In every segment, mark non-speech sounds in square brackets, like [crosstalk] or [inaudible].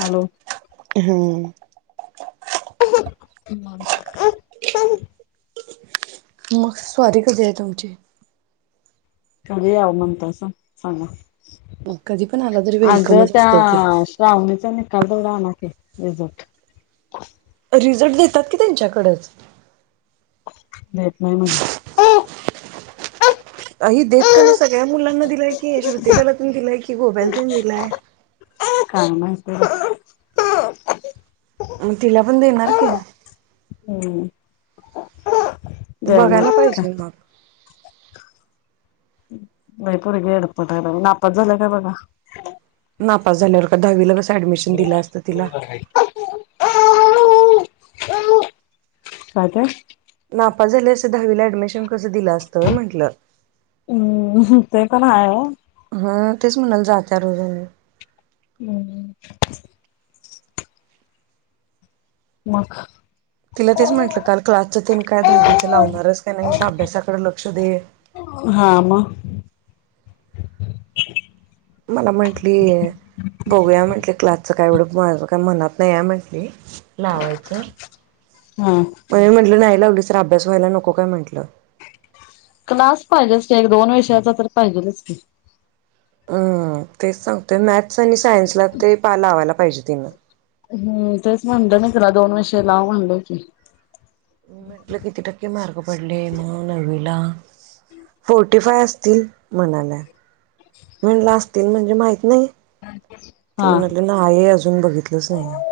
Hello हम्म ह ते मग स्वारी कधी आहे तुमची कर याव म्हणत असं सांग कधी पण आला तरी अगं वेलकमच असतय की. त्या श्रावणीच नाही कल तोड आण क रजट रिझ्ट देतात की त्यांच्याकडच देत नाही म्हणा हही देत का नाही सगळ्या मुलांना दिलाय की श्रुती कालातून दिलाय की कि गोबल तन दिलाय काय माहिती म तिला पण देणार की हम्म जय बघायला नाट का पाहिजे मग. नाही परगे हडपट नापात झालं काय बघा ना पास झाल्यावर का दहावीला कस ऍडमिशन दिलं असत तिला काता नाफ झाली असं दहावीला ऍडमिशन कसं दिलं असतं म्हंटलं हम्म ते पण आहे. हा तेच म्हणाल जात रोज म हम्म मग तिला तेच म्हंटलं काल क्लासच तीन काय दहावीच लावणारच का नाही अभ्यासाकडे लक्ष दे. हा म मला म्हंटली बघूया म्हटले क्लासचं काय एवढं माझ काय मनात नाही या आहे म म्हटली लावायच हा म्हण म्हटलं नाही लावली. अभ्यास व्हायला नको काय म्हटलं क्लास पाहिजेच नाही एक दोन विषयाचा तर पाहिजेच नाही हम्म तेच सांगतय मॅथ्स आणि सायन्सला ते पा लावायला पाहिजे तिनं हम्म तेच म्हणत ना तुला दोन वर्षे लाव म्हणलं की मी म्हटलं किती टक्के मार्ग पडले म नवीला फोर्टी फाय असतील म्हणाला म्हणला असतील म्हणजे माहित नाही ते हा म्हणाले ना आय अजून बघितलंच नाही आहे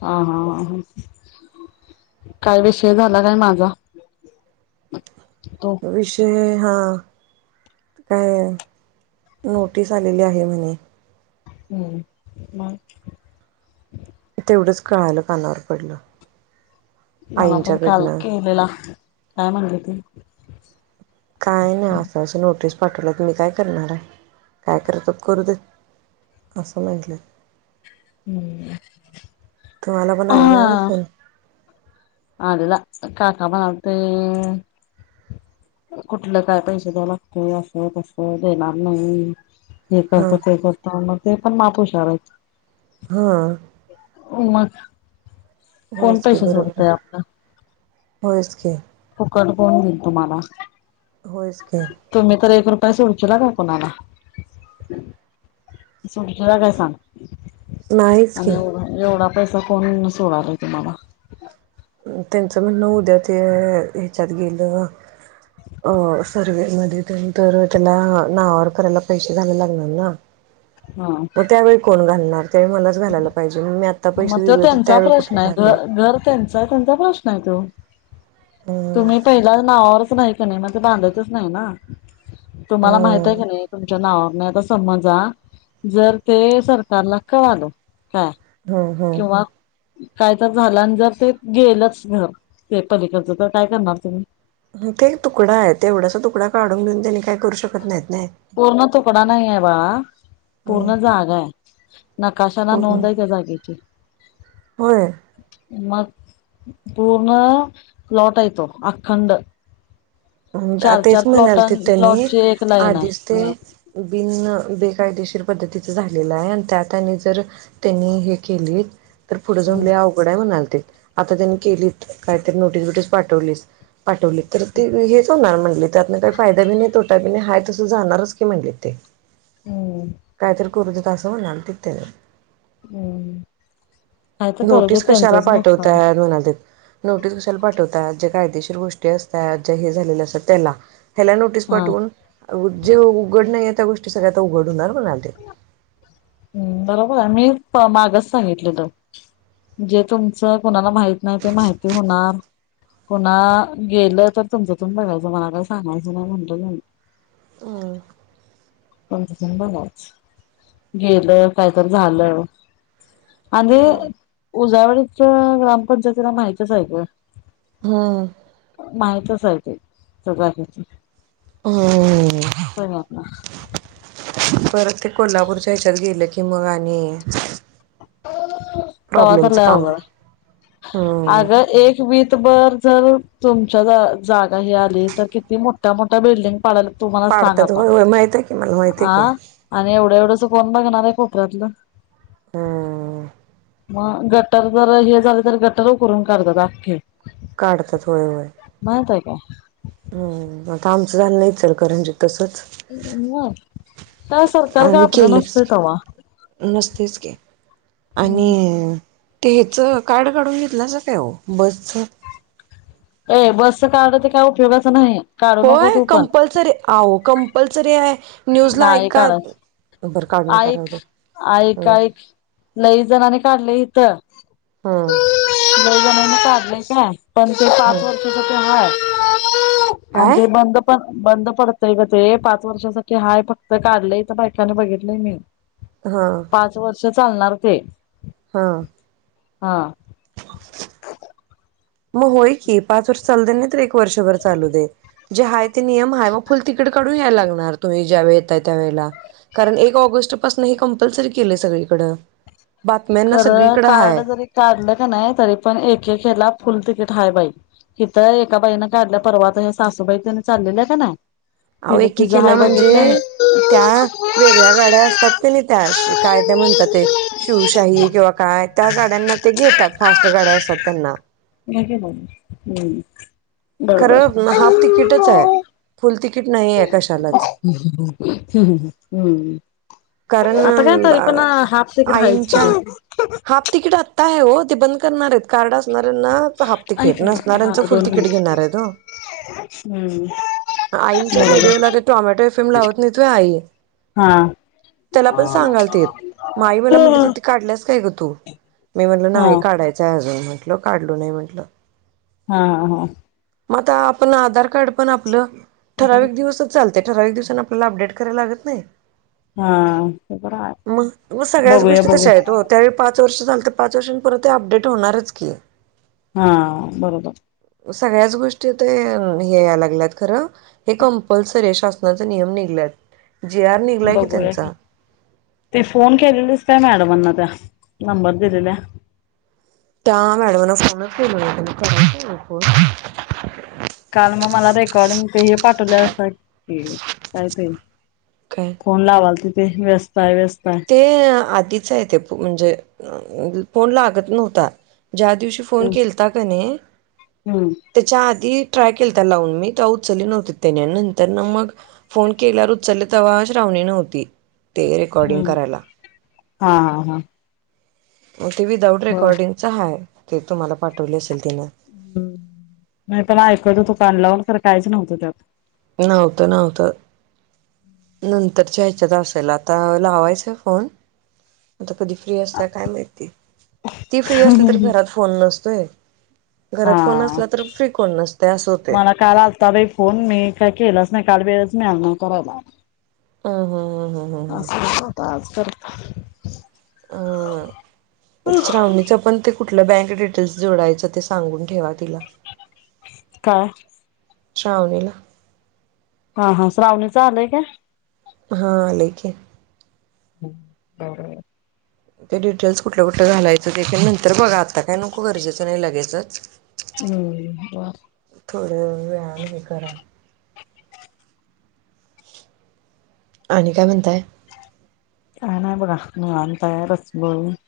हा हा हा हा काय विषय झाला काय माझा तो अविष्य हा काय नोटीस आलेली आहे म्हणे हम्म मग तेवढंच कळायलं कानावर पडलं मला पण काल आईंच्याकडनं केलेला काय म्हणते त काय ना असं असं नोटीस पाठवलं तर मी काय करणार आहे काय करत करू दे असल लाहिले तुम्हाला पण आला होईल फोन अडला काकापा नत कुठलं काय पैसे द्याव लागतय असं तस देणार नाही. हे हां करतो, ते करतो, मग ते पण माप हुशार हायेत. हं ओमच् होयच की, बरोबर आहे, होयच की. [unintelligible] घेईल तुम्हाला. होयस की काय सुंचाला घेऊन कोण आला? सुंचाला काय सांग? नाहीच आणि की एव एवढा पैसा कोण सोडला आहे तुम्हाला? त्यांचं म्हणणं उद्या ते ह्याच्यात गेलं अं सत [unintelligible] ते नंतर त्यांला नावावर करायला पैसे नाही लागणार ना? हा मग त्यावेळी कोण घालणार? ते मलाच घालायला पाहिजे [unintelligible] मग तो दिले तर त्यांचा त्यावेळी कुठले प्रश्न आहे, घ घालू घर त्यांच तो त्यांचा प्रश्न आहे तो, हम्म तुम्ही पहिला नावावर नाही का नाही, मला बांधायचंच नाही ना, तुम्हाला माहित हम्म आहे की नाही, तुमच्या नावावर नाय तर सम्मजा, जर ते सरकारला कळालं, काय हम्म हम्म किंवा काय तरी झालं आणि जर ते गेलंच घर, ते पलिकडचं, तर काय करणार तुम्ही? ते एक तुकडा आहे, तेवढासा तुकडा काढून घेऊन त्यांनी काही करू शकत नाहीत. नाही. पूर्ण तुकडा नाही आहे बाळा. ह पूर्ण जागा आहे. नकाशाला पूर्ण नोंद आहे त्या जागेची. होय मग पूर्ण प्लाॅट आहे तो, अखंड. अं आ चार तेच चार म्हणालं प्लॉटां ते त्यांनी, प्लॉटची एक लाईन आहे आधीच ते हा. बिन्न बे कायदेशीर पद्धतीच झालेलं आहे आणि त्या त्यांनी जर त्यांनी हे केली तर पुढे जाऊन हम्म लय अवघड हाय म्हणाल ते. आता त्यांनी केलीत, काहीतरी नोटीस बिटीस पाठवलीस, पाठवली तर ते वे हेच होणार म्हणले, त्यातन काही फायदा बी नाही, तोटा बी नाही, आहे तसं जाणारच की म्हणले ते. काहीतरी करू तिथे, असं म्हणाले तिथ्थे. हम्म काय तर करू दे नोटीस कशाला त्यांचंच नुकसान पाठवताय म्हणालेत, नोटीस कशाला पाठवताय जे? कायदेशीर गोष्टी असतात, ज्या हे झालेल्या असतात त्याला ह्याला नोटीस हा पाठवून, उ जे उघ्घड नाही आहेत त्या गोष्टी सगळ्या आता उघड होणार म्हणाले ते. हं बरोबर, मी मागचं सांगितलं होत. जे तुमचं कोणाला माहित नाही ते, माहिती होणार. कुणा गेलं तर तुमचं, तुम्ही बघायचं, मला काय सांगायचं नाही म्हटलं मी. हम्म त्यांचं त्यांनी बघायचं. गेलं, काहीतरी झालं? आणि हम्म. उजावळीचं ग्रामपंचायतीला माहितचं आहे की. हं माहितचं आहे की, [unintelligible] हो तरी आपला परत ते कोल्हापूरच्या ह्याच्यात गेले की, मग आणि तर प्रॉब्लेमचं भरलंय काम अवघ, आहे. हम्म अग एक वीतभर जर तुमच्या जा जागा हे आलीय, तर किती मोठ्या मोठ्या बिल्डिंग कळलं, तुम्हालाच सांगा पाडतात आता. होय होय माहित आहे की मला माहित आहे की. आं आणि एवढं एवढंस कोण बघणार आहे, कोपऱ्यातलं? हो मग गटर जर हे झाले तर गटर उ करून काढतात आख्खे काट तर थोय होय ओके हम आता आमचं झालं नाही च करंजी काय सरकार का आम्ही आपलं नसत केलंच तेव्हा नसतेच घ आणि ते ह्याच कार्ड काढून घेतलंच काय हो बसच ए बसच काढण ते काय उपयोगाचं नाही काढू नको होय तू पण कंपल्सरी आो कंपल्सरी आहे न्यूज ला नाही ऐका काढत बरं काढू नका राहू ऐक दे ऐक हम्म ऐक लई जणने काढले इथं हा बै जणने काढले काय पण ते हम्म पाात वर्षाच ते हा आहेत आणि काय? ते बंद पण बंद पडतय ग ते पाच वर्षासाठी क हाय फक्त काढलंय तर बायकाने बघितलंय मी हा अ चालणार ते हा हा मग होय की पाच वर्ष चालत नाही तर एक वर्षभर चालू दे जे हय ते नियम ह मग फुल तिकड काढून याला लागणार तुम्ही ज्यावेळेस कारण पा कप के सकड खर कारड जरी काढलं का नाही तरी पण एकेला फुल तिकीट हाय बाई इिथं एका बाईनें काढल्या परवात हे सासूबाई त्याने चाललेल्या आहे का ना अ एकी केला म्हणजे त्या वेगळ्या गाड्या असतात क नाही त्या काय त्या म्हणतात ते शिवशाही किंवा काय त्या गाड्यांना ते घेतात फास्ट गाड्या असतात त्यांना ब हम् बरोबर खरं हाफ तिकीटच आहे फुल तिकीट नाही आहे कशालाच ह् ह हम्म आता काय कारण तरी पण हाफ तिकीट हायच की आईंच्या गं. हाफ तिकीट आत्ता आहे होत बंद करणार आहेत कार्ड असणाऱ्यांना हाफ ऐक तिकीट ना नसऱ्यांच झालं फुल दोन तिकीट मिनिट घेणार आहेत हो हम्म आईंच्या रेडिओला बरोबर ते टॉमॅटो इफिम लावत नाही त आई हा. त्याला पण सांगाल ते म आई मला हा म्हटलं तिथे काढल्यास काय ग तू मी म्हटल हा नाही काढायचंय अजून म्हटल काढलो नाही म्हटलं हा हा हा. मग आता आपण आधार कार्ड पण आपलं ठराविक दिवसच चालत त्या ठरावीक दिवसान आपल्याला अपडेट करायला लागत नाही हा ते पण आहे. मग मग सगळ्याच बघूया गोष्टी तशा बघूया आहेत ओ त्यावेळी पाच पाच वर्ष झाल तर पाच वर्षान परत ते अपडेट होणारच की हा बरोबर सगळ्याच गोष्टी ते हे याय लागल्यात खरं हे कंपल्सरी शासनाचा नियम निघालाय [inaudible] बघूया ते फोन केलेलेच त्या मॅडमांना [unintelligible] नंबर दिलेला. त्या मॅडमना फोनच [unintelligible] काल मग मला रेकॉर्डिंग ते हे [unintelligible] काय? फोन लावाल तिथे व्यस्त आहे व्यस्त आहे. ते आधीच आहे ते म्हणजे फोन ला लागत नव्हता ज्या दिवशी फोन हम्म केलता की नाय हम्म. त्याच्या आधी ट्राय केलता लावून मी तेव्हा उचलली नव्हती त्यानी नंतर ना मग फोन केल्यावर उचलले तेव्हा [unintelligible] नव्हती ते रेकॉर्डिंग हम्म करायला हा हा हा. मग ते विदाउट बर रेकॉर्डिंग च आहे ते तुम्हाला पाठवले असेल तिनं. हम्म नाही पन ऐकत होती कान लावून तर काहीच नव्हतं त्यात नव्हतं नव्हतं. नंतरच्या ह्याच्यात असल, आता लावायचंय फोन आता कधी फ्री असत काय माहिती. ती फ्री असली तर घरात फोन नसतोय घरात फोन हा, असला तर फ्री कोण नसतय असं होतय. मला काय लागत बाई फोन मी काय केलाच नाही काल वेळच मिळाव करायला अ ह ह ह ह असं होत. आज तर अ श्रावणीच पण ते कुठलं बँक डिटेल्स जोडायचं ते सांगून ठेवा तिला काय? श्रावणीला हा हा श्रावणीच आलंय का? हा आलय की हम्म बरं आहे. ते डिटेल्स कुठलं कुठलं घालायचं ते की नंतर बघा आता काय नको गरजेचं नाही लगेचच हम्म बर थोडे [unintelligible] हे करा आणि काय म्हणताय? काय नाही बघा [unintelligible] तयारच [unintelligible]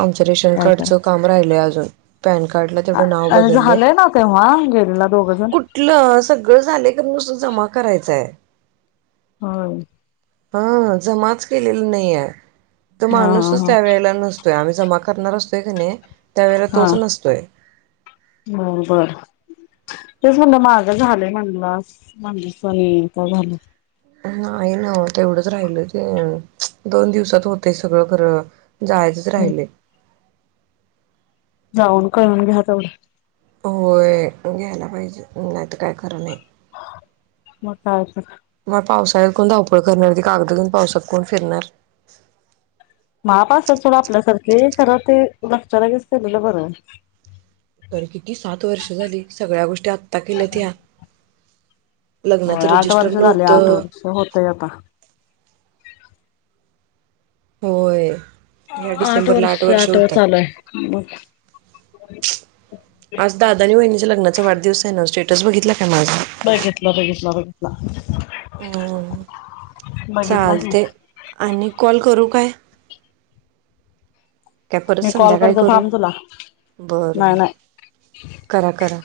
आमच्या रेशन कार्डचं काम राहिलंय अजून पॅन कार्ड तेवड नाव करायचं आणि बदललंय, झालंय ना तेव्हा गेलेला दोघ जण कुठलं सगळ झालंय ते नुसतं जमा करायचय हो. हा जमाच केलेली नाही आहे तो हा माणूसच हा हा त्यावेेळेला नस तो ज्यावेळेला जमा करणार असतोय का नाय त्यावेळेला हा तोच नसतोय बर बर तेच म्हणलं माझं झालंय म्हणला माझं सहीच झालं नाही ना तेवढंच राहिल ओ, दोन दिवसात होतंय सगळं खर जायचच राहिलय जाऊन काढून घ्या तेवढं होय घ्यायला पाहिजे नाही तर काय खर नाही म काय तर [unintelligible] कोण धावपळ करणार होते कागद घेऊन पावसात कोण फिरणार महापास सड आपल्यासारखे खरं ते लक्षलागच केलेलं बरं तर किती सात वर्ष झाली सगळ्या गोष्टी आत्ता केल्यात या होय आठ वर्ष झाले आठ वर्ष होतय आता होय ह्या आठ डिसेंबरला वर्ष आठ व होतात. चालूय मग आज दादा आणि वहिणीच्या लग्नाचा वादवस आहे ना स्टेटस बघितला काय माझा बघितलं बघितलं बघितलं हम्म बघितला की चालते आणि कॉल करू काय काय परत मी कॉल संध्याकाळी करतो करू थांब तुला बर नाही बर नाही करा करा